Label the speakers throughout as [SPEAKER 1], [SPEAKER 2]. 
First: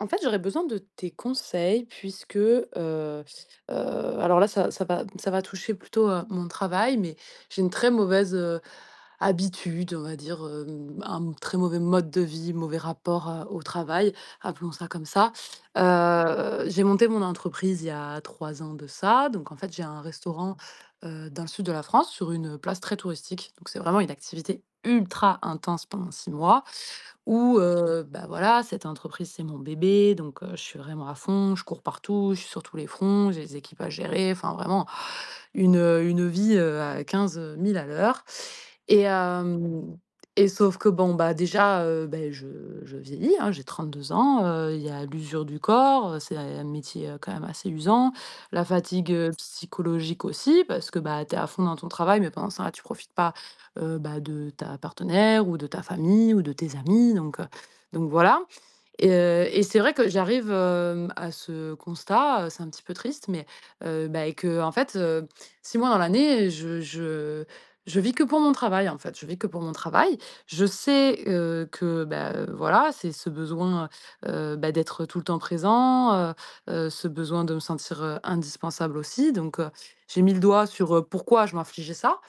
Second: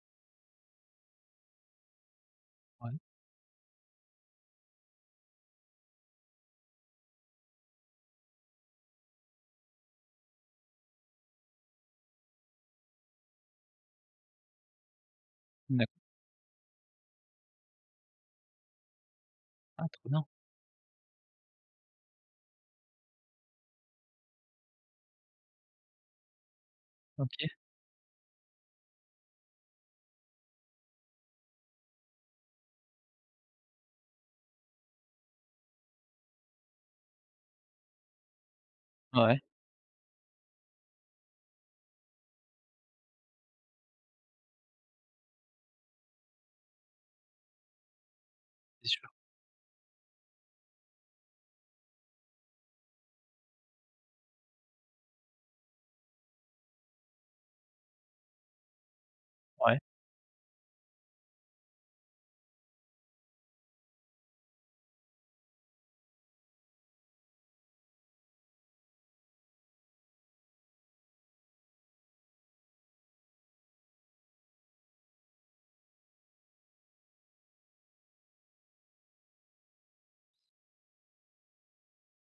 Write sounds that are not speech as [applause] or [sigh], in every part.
[SPEAKER 1] En fait, j'aurais besoin de tes conseils puisque, heu
[SPEAKER 2] Ouais.
[SPEAKER 1] heu, alors là, ça va toucher plutôt à mon travail, mais j'ai une très mauvaise, habitude, on va dire, un très mauvais mode de vie, mauvais rapport, au travail, appelons ça comme ça.
[SPEAKER 2] D'accord.
[SPEAKER 1] J'ai monté mon entreprise il y a 3 ans de ça, donc en fait, j'ai
[SPEAKER 2] Ah
[SPEAKER 1] un
[SPEAKER 2] trop bien.
[SPEAKER 1] restaurant, dans le sud de la France, sur une place très touristique, donc c'est vraiment une activité ultra intense pendant 6 mois.
[SPEAKER 2] OK.
[SPEAKER 1] Ou bah, voilà, cette entreprise, c'est mon bébé, donc je suis vraiment à fond, je cours partout, je suis sur tous les fronts, j'ai des équipes à gérer, enfin vraiment une, une vie, à 15 000 à l'heure et
[SPEAKER 2] Ouais,
[SPEAKER 1] hem et sauf que bon, bah, déjà, je vieillis, hein, j'ai 2 ans, il y a l'usure du corps, c'est un métier, quand même assez usant, la
[SPEAKER 2] c'est sûr.
[SPEAKER 1] fatigue, psychologique aussi parce que, bah, tu es à fond dans ton travail mais pendant ça tu profites pas bah, de ta partenaire ou de ta famille ou de tes amis donc voilà et et
[SPEAKER 2] Ouais.
[SPEAKER 1] c'est vrai que j'arrive, à ce constat, c'est un petit peu triste mais bah et qu'en fait, 6 mois dans l'année, je vis que pour mon travail, en fait. Je vis que pour mon travail. Je sais, que, bah, voilà, c'est ce besoin, bah, d'être tout le temps présent, ce besoin de me sentir, indispensable aussi donc j'ai mis le doigt sur, pourquoi je m'infligeais ça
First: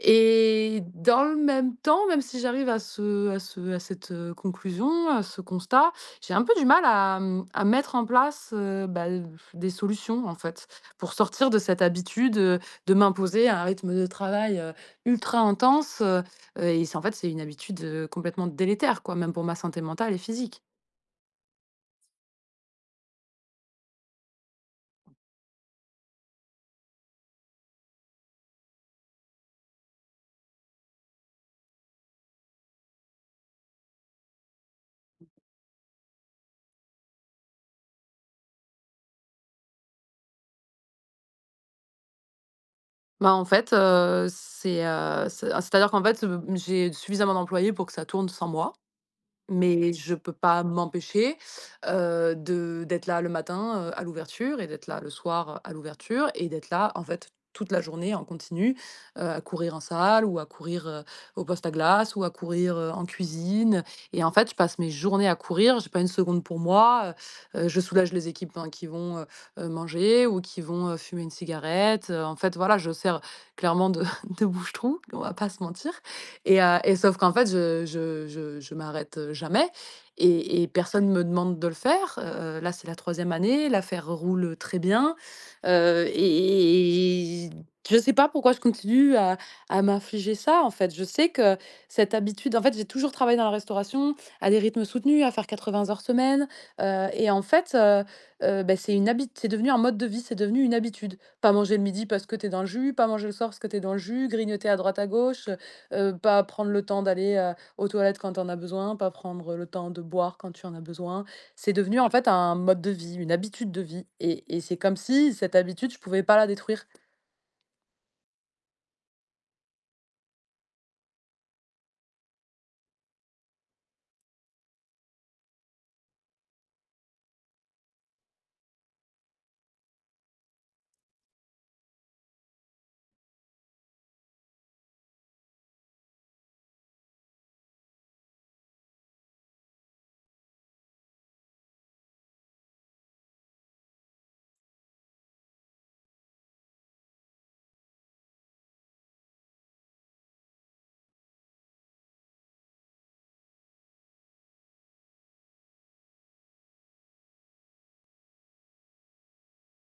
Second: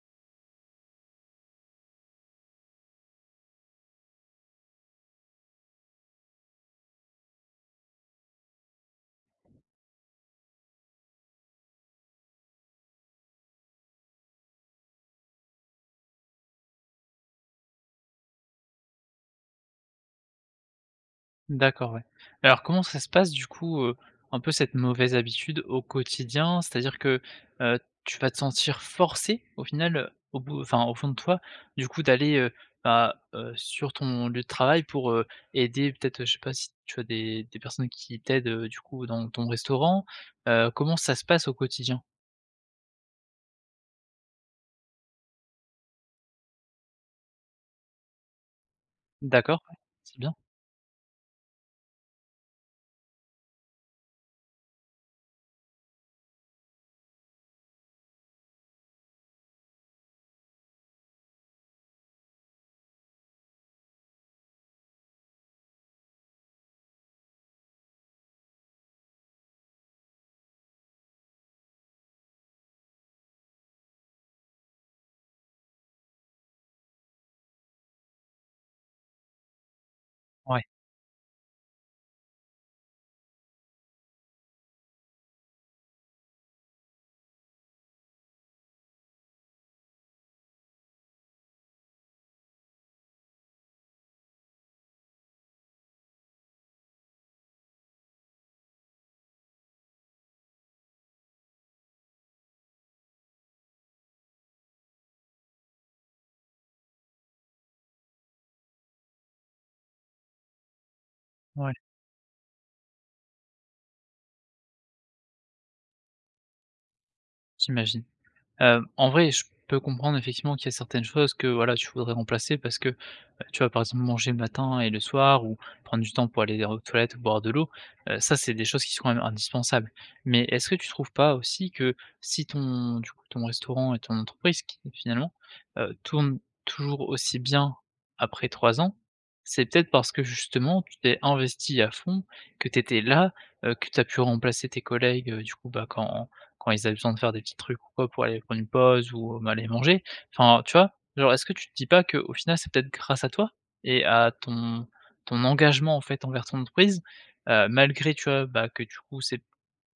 [SPEAKER 1] et dans le même temps, même si j'arrive à cette conclusion, à ce constat, j'ai un peu du mal à, à mettre en place, bah, des solutions, en fait, pour sortir de cette habitude, de m'imposer un rythme de travail, ultra intense, et c'est en fait, c'est une habitude, complètement délétère, quoi, même pour ma santé mentale et physique.
[SPEAKER 2] D'accord, ouais. Alors comment ça se passe du coup, un peu cette mauvaise habitude au quotidien? C'est-à-dire que, heu, tu vas te sentir forcé au final, au bout enfin au fond de toi, du coup d'aller, bah, sur ton lieu de travail pour, aider peut-être, je sais pas si tu as des personnes qui t'aident, du coup dans ton restaurant? Comment ça se passe au quotidien?
[SPEAKER 1] Bah, en fait, c'est-à-dire qu'en fait, j'ai suffisamment d'employés pour que ça tourne sans moi.
[SPEAKER 2] D'accord, ouais.
[SPEAKER 1] Mais je
[SPEAKER 2] C'est
[SPEAKER 1] peux
[SPEAKER 2] bien.
[SPEAKER 1] pas m'empêcher, de d'être là le matin, à l'ouverture et d'être là le soir, à l'ouverture et d'être là, en fait, toute la journée en continu, à courir en salle ou à courir, au poste à glace ou à courir, en cuisine et en fait, je passe mes journées à courir, j'ai pas une seconde pour moi, je soulage les équipes, hein, qui vont, manger ou qui vont, fumer une cigarette, en fait, voilà, je sers clairement de [laughs] de bouche-trou, on va pas se mentir et et sauf qu'en fait, je m'arrête, jamais
[SPEAKER 2] Ouais,
[SPEAKER 1] et personne me demande de le faire. Là, c'est la troisième année, l'affaire roule, très bien, heu et et je sais pas pourquoi je continue à m'infliger ça, en fait. Je sais que cette habitude en fait, j'ai toujours travaillé dans la restauration, à des rythmes soutenus, à faire 80 heures semaine, et en fait, bah, c'est une habit c'est devenu un mode de vie, c'est devenu une habitude. Pas manger le midi parce que t'es dans le jus, pas manger le soir parce que t'es dans le jus, grignoter à droite à gauche. Pas prendre le temps d'aller, aux toilettes quand tu en as besoin, pas prendre le temps de boire quand tu en as besoin.
[SPEAKER 2] ouais,
[SPEAKER 1] C'est devenu en fait un mode de vie, une habitude de vie et c'est comme si cette habitude, je pouvais pas la détruire.
[SPEAKER 2] j'imagine. En vrai, je peux comprendre effectivement qu'il y a certaines choses que, voilà, tu voudrais remplacer parce que, tu vas par exemple manger le matin et le soir ou prendre du temps pour aller aux toilettes ou boire de l'eau. Ça, c'est des choses qui sont quand même indispensables. Mais est-ce que tu trouves pas aussi que si ton du coup, ton restaurant et ton entreprise qui finalement, tourne toujours aussi bien après 3 ans, c'est peut-être parce que justement tu t'es investi à fond, que tu étais là, que tu as pu remplacer tes collègues, du coup, bah, quand ils avaient besoin de faire des petits trucs ou quoi pour aller prendre une pause ou même aller manger. Enfin, tu vois? Genre, est-ce que tu te dis pas qu'au final, c'est peut-être grâce à toi et à ton engagement, en fait, envers ton entreprise, malgré, tu vois, bah, que du coup, c'est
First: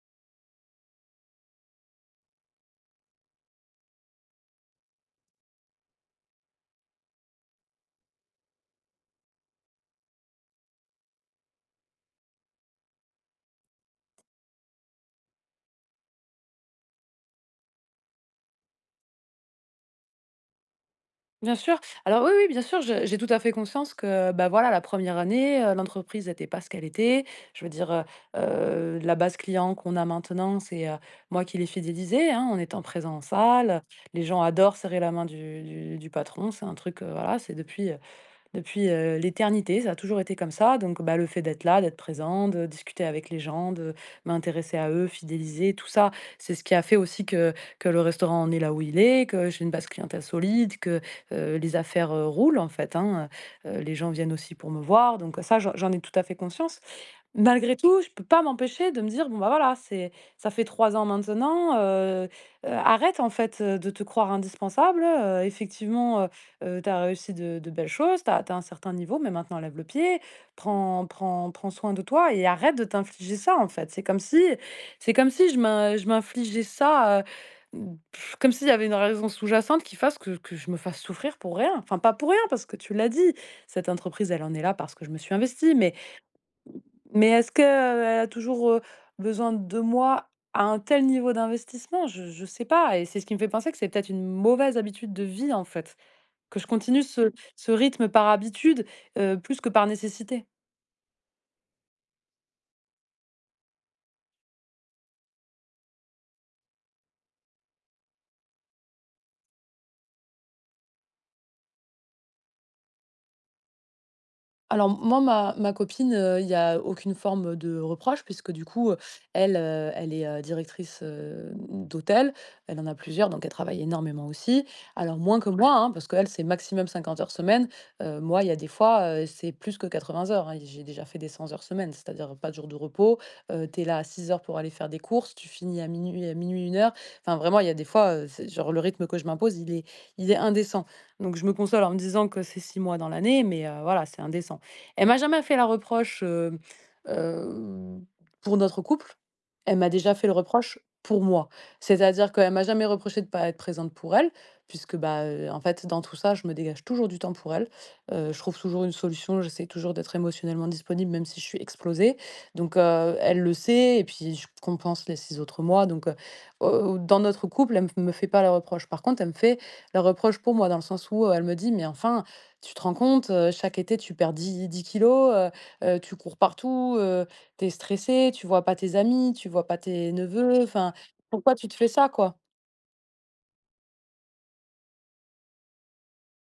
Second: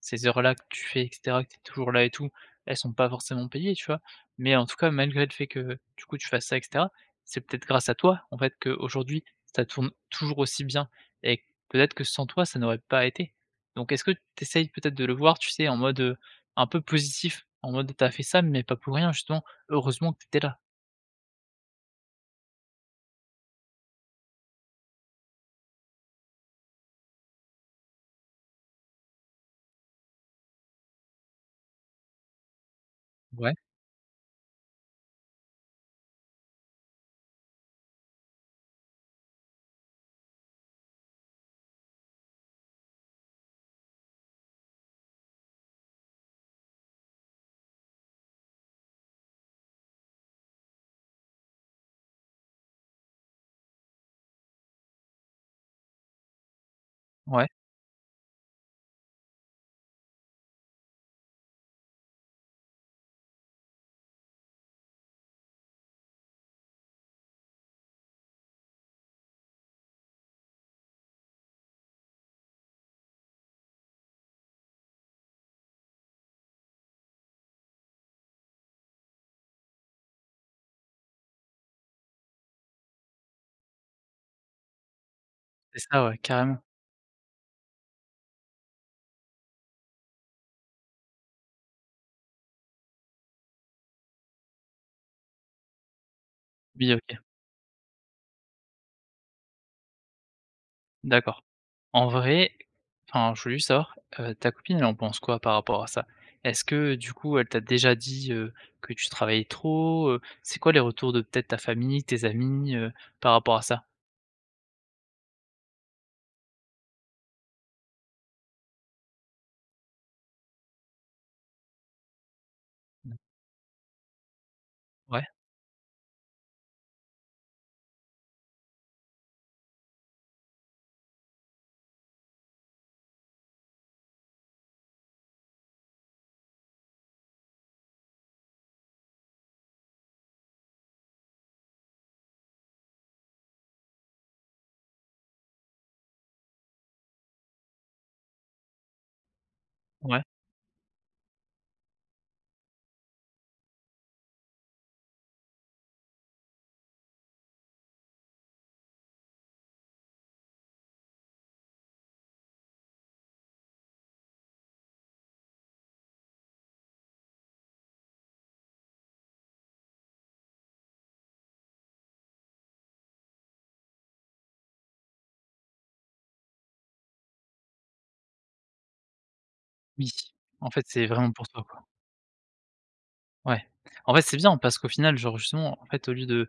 [SPEAKER 2] ces heures-là que tu fais et cetera, que tu es toujours là et tout, elles sont pas forcément payées, tu vois? Mais en tout cas, malgré le fait que, du coup, tu fasses ça et cetera, c'est peut-être grâce à toi, en fait, qu'aujourd'hui, ça tourne toujours aussi bien et peut-être que sans toi, ça n'aurait pas été. Donc est-ce que tu essayes peut-être de le voir, tu sais, en mode, un peu positif, en mode: t'as fait ça, mais pas pour rien, justement, heureusement que tu étais là».
[SPEAKER 1] Bien sûr. Alors oui, oui, bien sûr, je j'ai tout à fait conscience que, bah, voilà, la première année, l'entreprise n'était pas ce qu'elle était. Je veux dire, la base client qu'on a maintenant, c'est, moi qui l'ai fidélisée, hein, en étant présent en
[SPEAKER 2] Ouais,
[SPEAKER 1] salle. Les gens adorent serrer la main du patron. C'est un truc, voilà. Depuis, l'éternité, ça a toujours été comme ça donc bah, le fait d'être là, d'être présent, de discuter avec les gens, de m'intéresser à eux, fidéliser, tout ça, c'est ce qui a fait aussi que le restaurant en est là où il est, que j'ai une base clientèle solide, que, les affaires, roulent en fait, hein, les gens viennent aussi pour me voir donc ça, j'en ai tout à fait conscience.
[SPEAKER 2] ouais,
[SPEAKER 1] Malgré tout, je peux pas m'empêcher de me dire : « Bon, bah, voilà, c'est ça fait 3 ans maintenant, arrête en fait, de te croire indispensable, effectivement, tu as réussi de belles choses, tu as un certain niveau, mais maintenant lève le pied, prends soin de toi et arrête de t'infliger ça, en fait ». C'est comme si je m'infligeais ça, comme s'il y avait une raison sous-jacente qui fasse que je me fasse souffrir pour rien. Enfin, pas pour rien, parce que tu l'as dit, cette entreprise, elle en est là parce que je me suis investie,
[SPEAKER 2] c'est
[SPEAKER 1] mais
[SPEAKER 2] ça, ouais, carrément.
[SPEAKER 1] est-ce qu'elle a toujours, besoin de moi à un tel niveau d'investissement? Je ne sais pas et c'est ce qui me fait penser que c'est peut-être une mauvaise habitude de vie, en fait, que je
[SPEAKER 2] Oui,
[SPEAKER 1] continue
[SPEAKER 2] OK,
[SPEAKER 1] ce rythme par habitude, plus que par nécessité.
[SPEAKER 2] d'accord. En vrai, enfin, je voulais juste savoir, ta copine, elle en pense quoi par rapport à ça? Est-ce que, du coup, elle t'a déjà dit, que tu travaillais trop? C'est quoi les retours de peut-être ta famille, tes amis, par rapport à ça?
[SPEAKER 1] Alors moi, ma copine, il y a aucune forme de reproche puisque du coup, elle est, directrice, d'hôtel. Elle en a plusieurs, donc elle travaille énormément aussi. Alors
[SPEAKER 2] Ouais,
[SPEAKER 1] moins que, moi, hein, parce qu'elle, c'est maximum 50 heures semaine. Moi, il y a des fois, c'est plus que 80 heures, hein. J'ai déjà fait des 100 heures semaine, c'est-à-dire pas de jour de repos. Tu es là à 6 heures pour aller faire des courses, tu finis à minuit une heure. Enfin vraiment, il y a des fois, c'est genre le rythme que je m'impose, il est indécent. Donc je me console en me disant que c'est 6 mois dans l'année, mais voilà, c'est indécent. Elle m'a jamais fait la reprocheheu, pour notre couple. Elle m'a déjà
[SPEAKER 2] ouais,
[SPEAKER 1] fait le reproche pour moi. C'est-à-dire qu'elle m'a jamais reproché de ne pas être présente pour elle, puisque, bah, en fait, dans tout ça, je me dégage toujours du temps pour elle. Je trouve toujours une solution, j'essaie toujours d'être émotionnellement disponible, même si je suis explosée. Donc, elle le sait et puis je compense les 6 autres mois. Donc, au dans notre couple, elle me fait pas la reproche. Par contre, elle me fait la reproche pour moi, dans le sens où, elle me dit : « Mais enfin, tu te rends compte, chaque été, tu perds dix kilos, tu cours partout, tu es stressé, tu vois pas tes amis, tu vois pas
[SPEAKER 2] oui.
[SPEAKER 1] tes neveux,
[SPEAKER 2] En fait,
[SPEAKER 1] enfin,
[SPEAKER 2] c'est vraiment pour
[SPEAKER 1] pourquoi
[SPEAKER 2] toi,
[SPEAKER 1] tu te
[SPEAKER 2] quoi.
[SPEAKER 1] fais ça, quoi ? »
[SPEAKER 2] Ouais. En fait, c'est bien parce qu'au final, genre, justement, en fait, au lieu de,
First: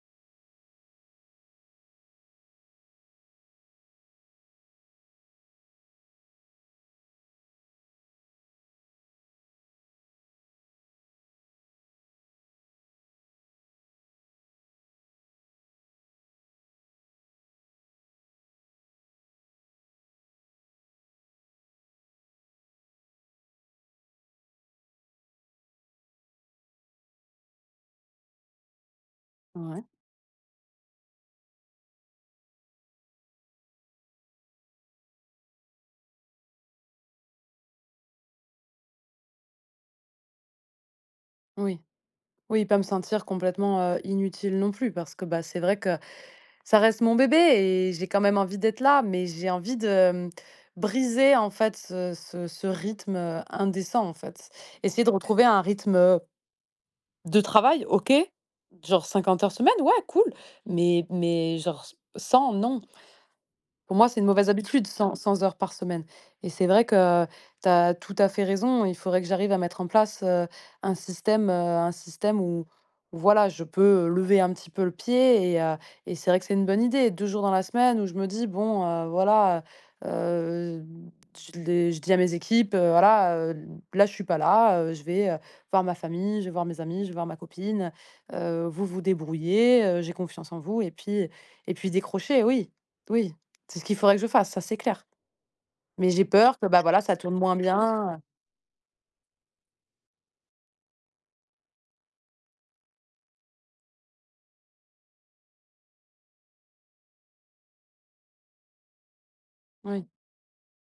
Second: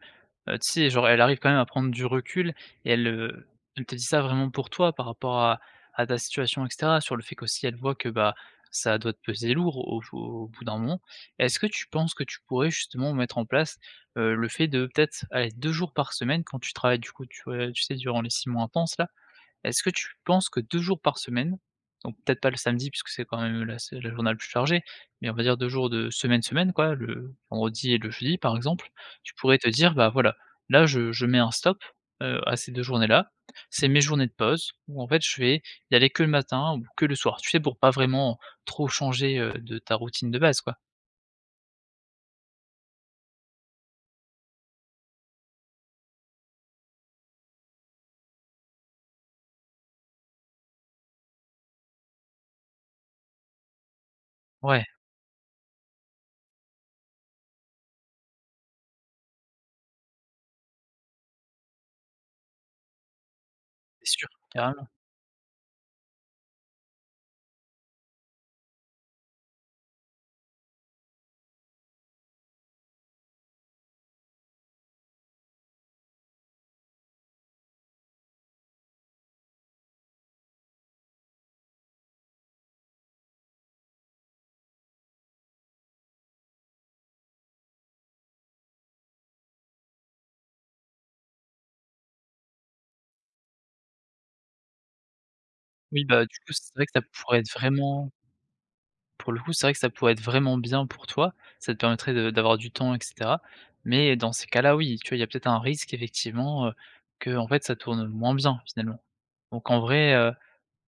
[SPEAKER 2] tu sais, genre, elle arrive quand même à prendre du recul et elle, elle te dit ça vraiment pour toi par rapport à ta situation et cetera, sur le fait qu'aussi elle voit que, bah, ça doit te peser lourd au bout d'un moment. Est-ce que tu penses que tu pourrais justement mettre en place, le fait de peut-être, aller 2 jours par semaine quand tu travailles du coup, tu, tu sais, durant les 6 mois intenses là, est-ce que tu penses que 2 jours par semaine, donc peut-être pas le samedi puisque c'est quand même la journée la plus chargée, mais on va dire 2 jours de semaine, semaine quoi, le vendredi et le jeudi par exemple, tu pourrais te
[SPEAKER 1] Ouais.
[SPEAKER 2] dire: «Bah voilà, là je mets un stop, à ces 2 journées-là, c'est mes journées de pause où en fait je vais y aller que le matin ou que le soir». Tu sais? Pour pas vraiment trop changer, de ta routine de base quoi.
[SPEAKER 1] Oui, oui, pas me sentir complètement, inutile non plus parce que, bah, c'est vrai que ça reste mon bébé et j'ai quand même envie d'être là, mais j'ai envie de, briser, en fait, ce rythme, indécent, en fait.
[SPEAKER 2] Ouais,
[SPEAKER 1] Essayer de retrouver un rythme. De travail, OK. Genre 50 heures semaine, ouais, cool. Mais genre 100, non. Pour moi,
[SPEAKER 2] c'est
[SPEAKER 1] c'est
[SPEAKER 2] sûr,
[SPEAKER 1] une mauvaise habitude
[SPEAKER 2] carrément.
[SPEAKER 1] 100 heures par semaine et c'est vrai que tu as tout à fait raison. Il faudrait que j'arrive à mettre en place, un système où voilà, je peux lever un petit peu le pied et et c'est vrai que c'est une bonne idée. 2 jours dans la semaine où je me dis : « «Bon, voilà, heu, je dis à mes équipes, voilà, là, je suis pas là, je vais, voir ma famille, je vais voir mes amis, je vais voir ma copine, vous vous débrouillez, j'ai confiance en vous » et puis décrocher, oui, oui. C'est ce qu'il faudrait que je fasse, ça c'est clair.
[SPEAKER 2] Oui,
[SPEAKER 1] Mais
[SPEAKER 2] bah,
[SPEAKER 1] j'ai
[SPEAKER 2] du coup,
[SPEAKER 1] peur que,
[SPEAKER 2] c'est
[SPEAKER 1] bah,
[SPEAKER 2] vrai que ça
[SPEAKER 1] voilà, ça tourne
[SPEAKER 2] pourrait être
[SPEAKER 1] moins
[SPEAKER 2] vraiment.
[SPEAKER 1] bien,
[SPEAKER 2] Pour le coup, c'est vrai que ça pourrait être vraiment bien pour toi, ça te permettrait de d'avoir du temps et cetera. Mais dans ces cas-là, oui, tu vois, il y a peut-être un risque effectivement, que en fait ça tourne moins bien finalement. Donc en
[SPEAKER 1] oui.
[SPEAKER 2] vrai,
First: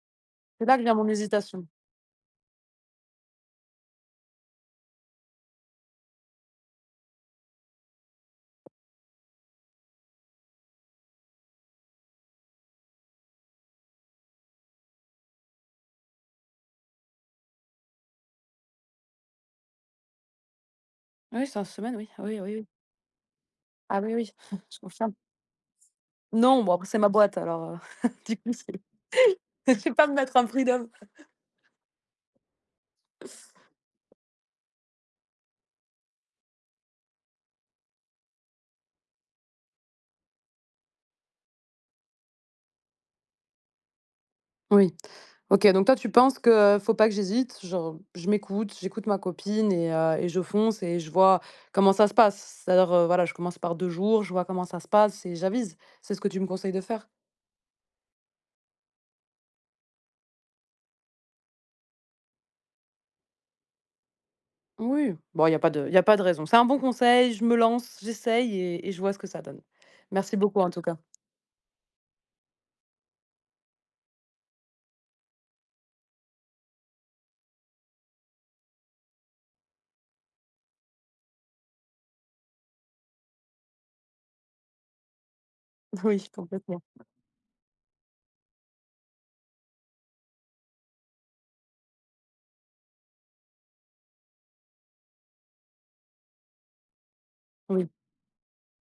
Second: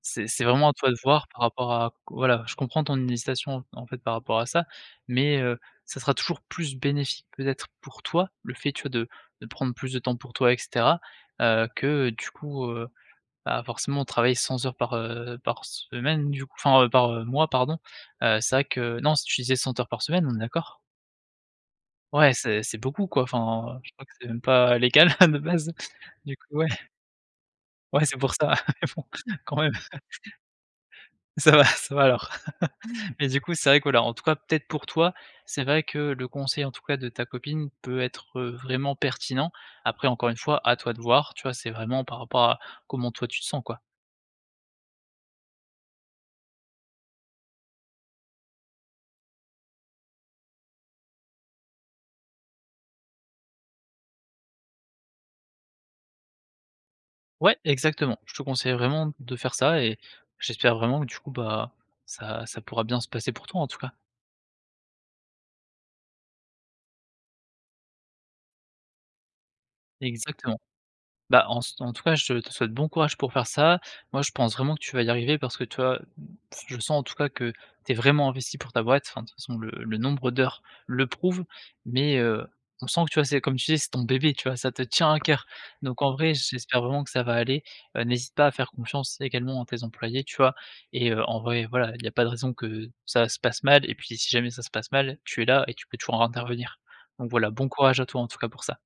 [SPEAKER 2] c'est
[SPEAKER 1] C'est
[SPEAKER 2] vraiment à
[SPEAKER 1] là que
[SPEAKER 2] toi
[SPEAKER 1] vient
[SPEAKER 2] de
[SPEAKER 1] mon
[SPEAKER 2] voir par
[SPEAKER 1] hésitation.
[SPEAKER 2] rapport à. Voilà, je comprends ton hésitation en fait par rapport à ça, mais ça sera toujours plus bénéfique peut-être pour toi, le fait, tu vois, de prendre plus de temps pour toi et cetera, que du coup, bah, forcément, on travaille 100 heures par semaine du coup enfin, par, mois pardon, c'est vrai que non, si tu disais 100 heures par semaine, on est d'accord?
[SPEAKER 1] Oui, 5 semaines, oui.
[SPEAKER 2] Ouais,
[SPEAKER 1] Oui, oui,
[SPEAKER 2] c'est
[SPEAKER 1] oui.
[SPEAKER 2] c'est beaucoup quoi, enfin, je
[SPEAKER 1] Ah
[SPEAKER 2] crois que
[SPEAKER 1] oui,
[SPEAKER 2] c'est
[SPEAKER 1] oui,
[SPEAKER 2] même
[SPEAKER 1] [laughs]
[SPEAKER 2] pas
[SPEAKER 1] je
[SPEAKER 2] légal
[SPEAKER 1] confirme.
[SPEAKER 2] [laughs] de base. Du coup,
[SPEAKER 1] Non,
[SPEAKER 2] ouais,
[SPEAKER 1] bon après c'est ma boîte alors,
[SPEAKER 2] ouais, c'est
[SPEAKER 1] [laughs]
[SPEAKER 2] pour
[SPEAKER 1] du coup
[SPEAKER 2] ça, [laughs]
[SPEAKER 1] c'est
[SPEAKER 2] mais bon, quand
[SPEAKER 1] [laughs]
[SPEAKER 2] même,
[SPEAKER 1] je vais pas me mettre un freedom.
[SPEAKER 2] ça va alors. Mais du coup, c'est vrai que voilà, en tout cas, peut-être pour toi, c'est vrai que le conseil en tout cas de ta copine peut être, vraiment pertinent. Après encore une fois, à toi de voir, tu vois? C'est vraiment par rapport à comment toi tu te sens quoi.
[SPEAKER 1] Oui. OK, donc toi tu penses que faut pas que j'hésite, genre je m'écoute, j'écoute ma copine et et je fonce et je vois comment ça se passe? C'est-à-dire, voilà, je commence par 2 jours, je vois comment ça se passe et j'avise. C'est ce que tu me conseilles de faire?
[SPEAKER 2] Ouais, exactement. Je te conseille vraiment de faire ça et j'espère vraiment que du coup, bah, ça pourra bien se passer pour toi en tout cas.
[SPEAKER 1] Oui, bon, il y a pas de raison. C'est un bon conseil, je me lance, j'essaye et je vois ce que ça donne. Merci
[SPEAKER 2] Exactement.
[SPEAKER 1] beaucoup en tout cas.
[SPEAKER 2] Bah, en tout cas, je te souhaite bon courage pour faire ça. Moi, je pense vraiment que tu vas y arriver parce que toi, je sens en tout cas que tu es vraiment investi pour ta boîte. Enfin, de toute façon, le nombre d'heures le prouve, mais on sent que tu vois, c'est comme tu dis, c'est ton bébé, tu vois? Ça te tient à cœur. Donc
[SPEAKER 1] [laughs]
[SPEAKER 2] en
[SPEAKER 1] Oui,
[SPEAKER 2] vrai,
[SPEAKER 1] complètement.
[SPEAKER 2] j'espère vraiment que ça va aller. N'hésite pas à faire confiance également à tes employés, tu vois? Et en vrai, voilà, il n'y a pas de raison que ça se passe mal et puis si jamais ça se passe mal, tu es là et tu peux toujours intervenir. Donc voilà, bon
[SPEAKER 1] Oui,
[SPEAKER 2] courage à toi en tout cas pour ça.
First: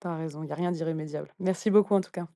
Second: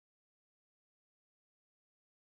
[SPEAKER 1] tu as raison, il y a rien d'irrémédiable. Merci beaucoup en tout cas.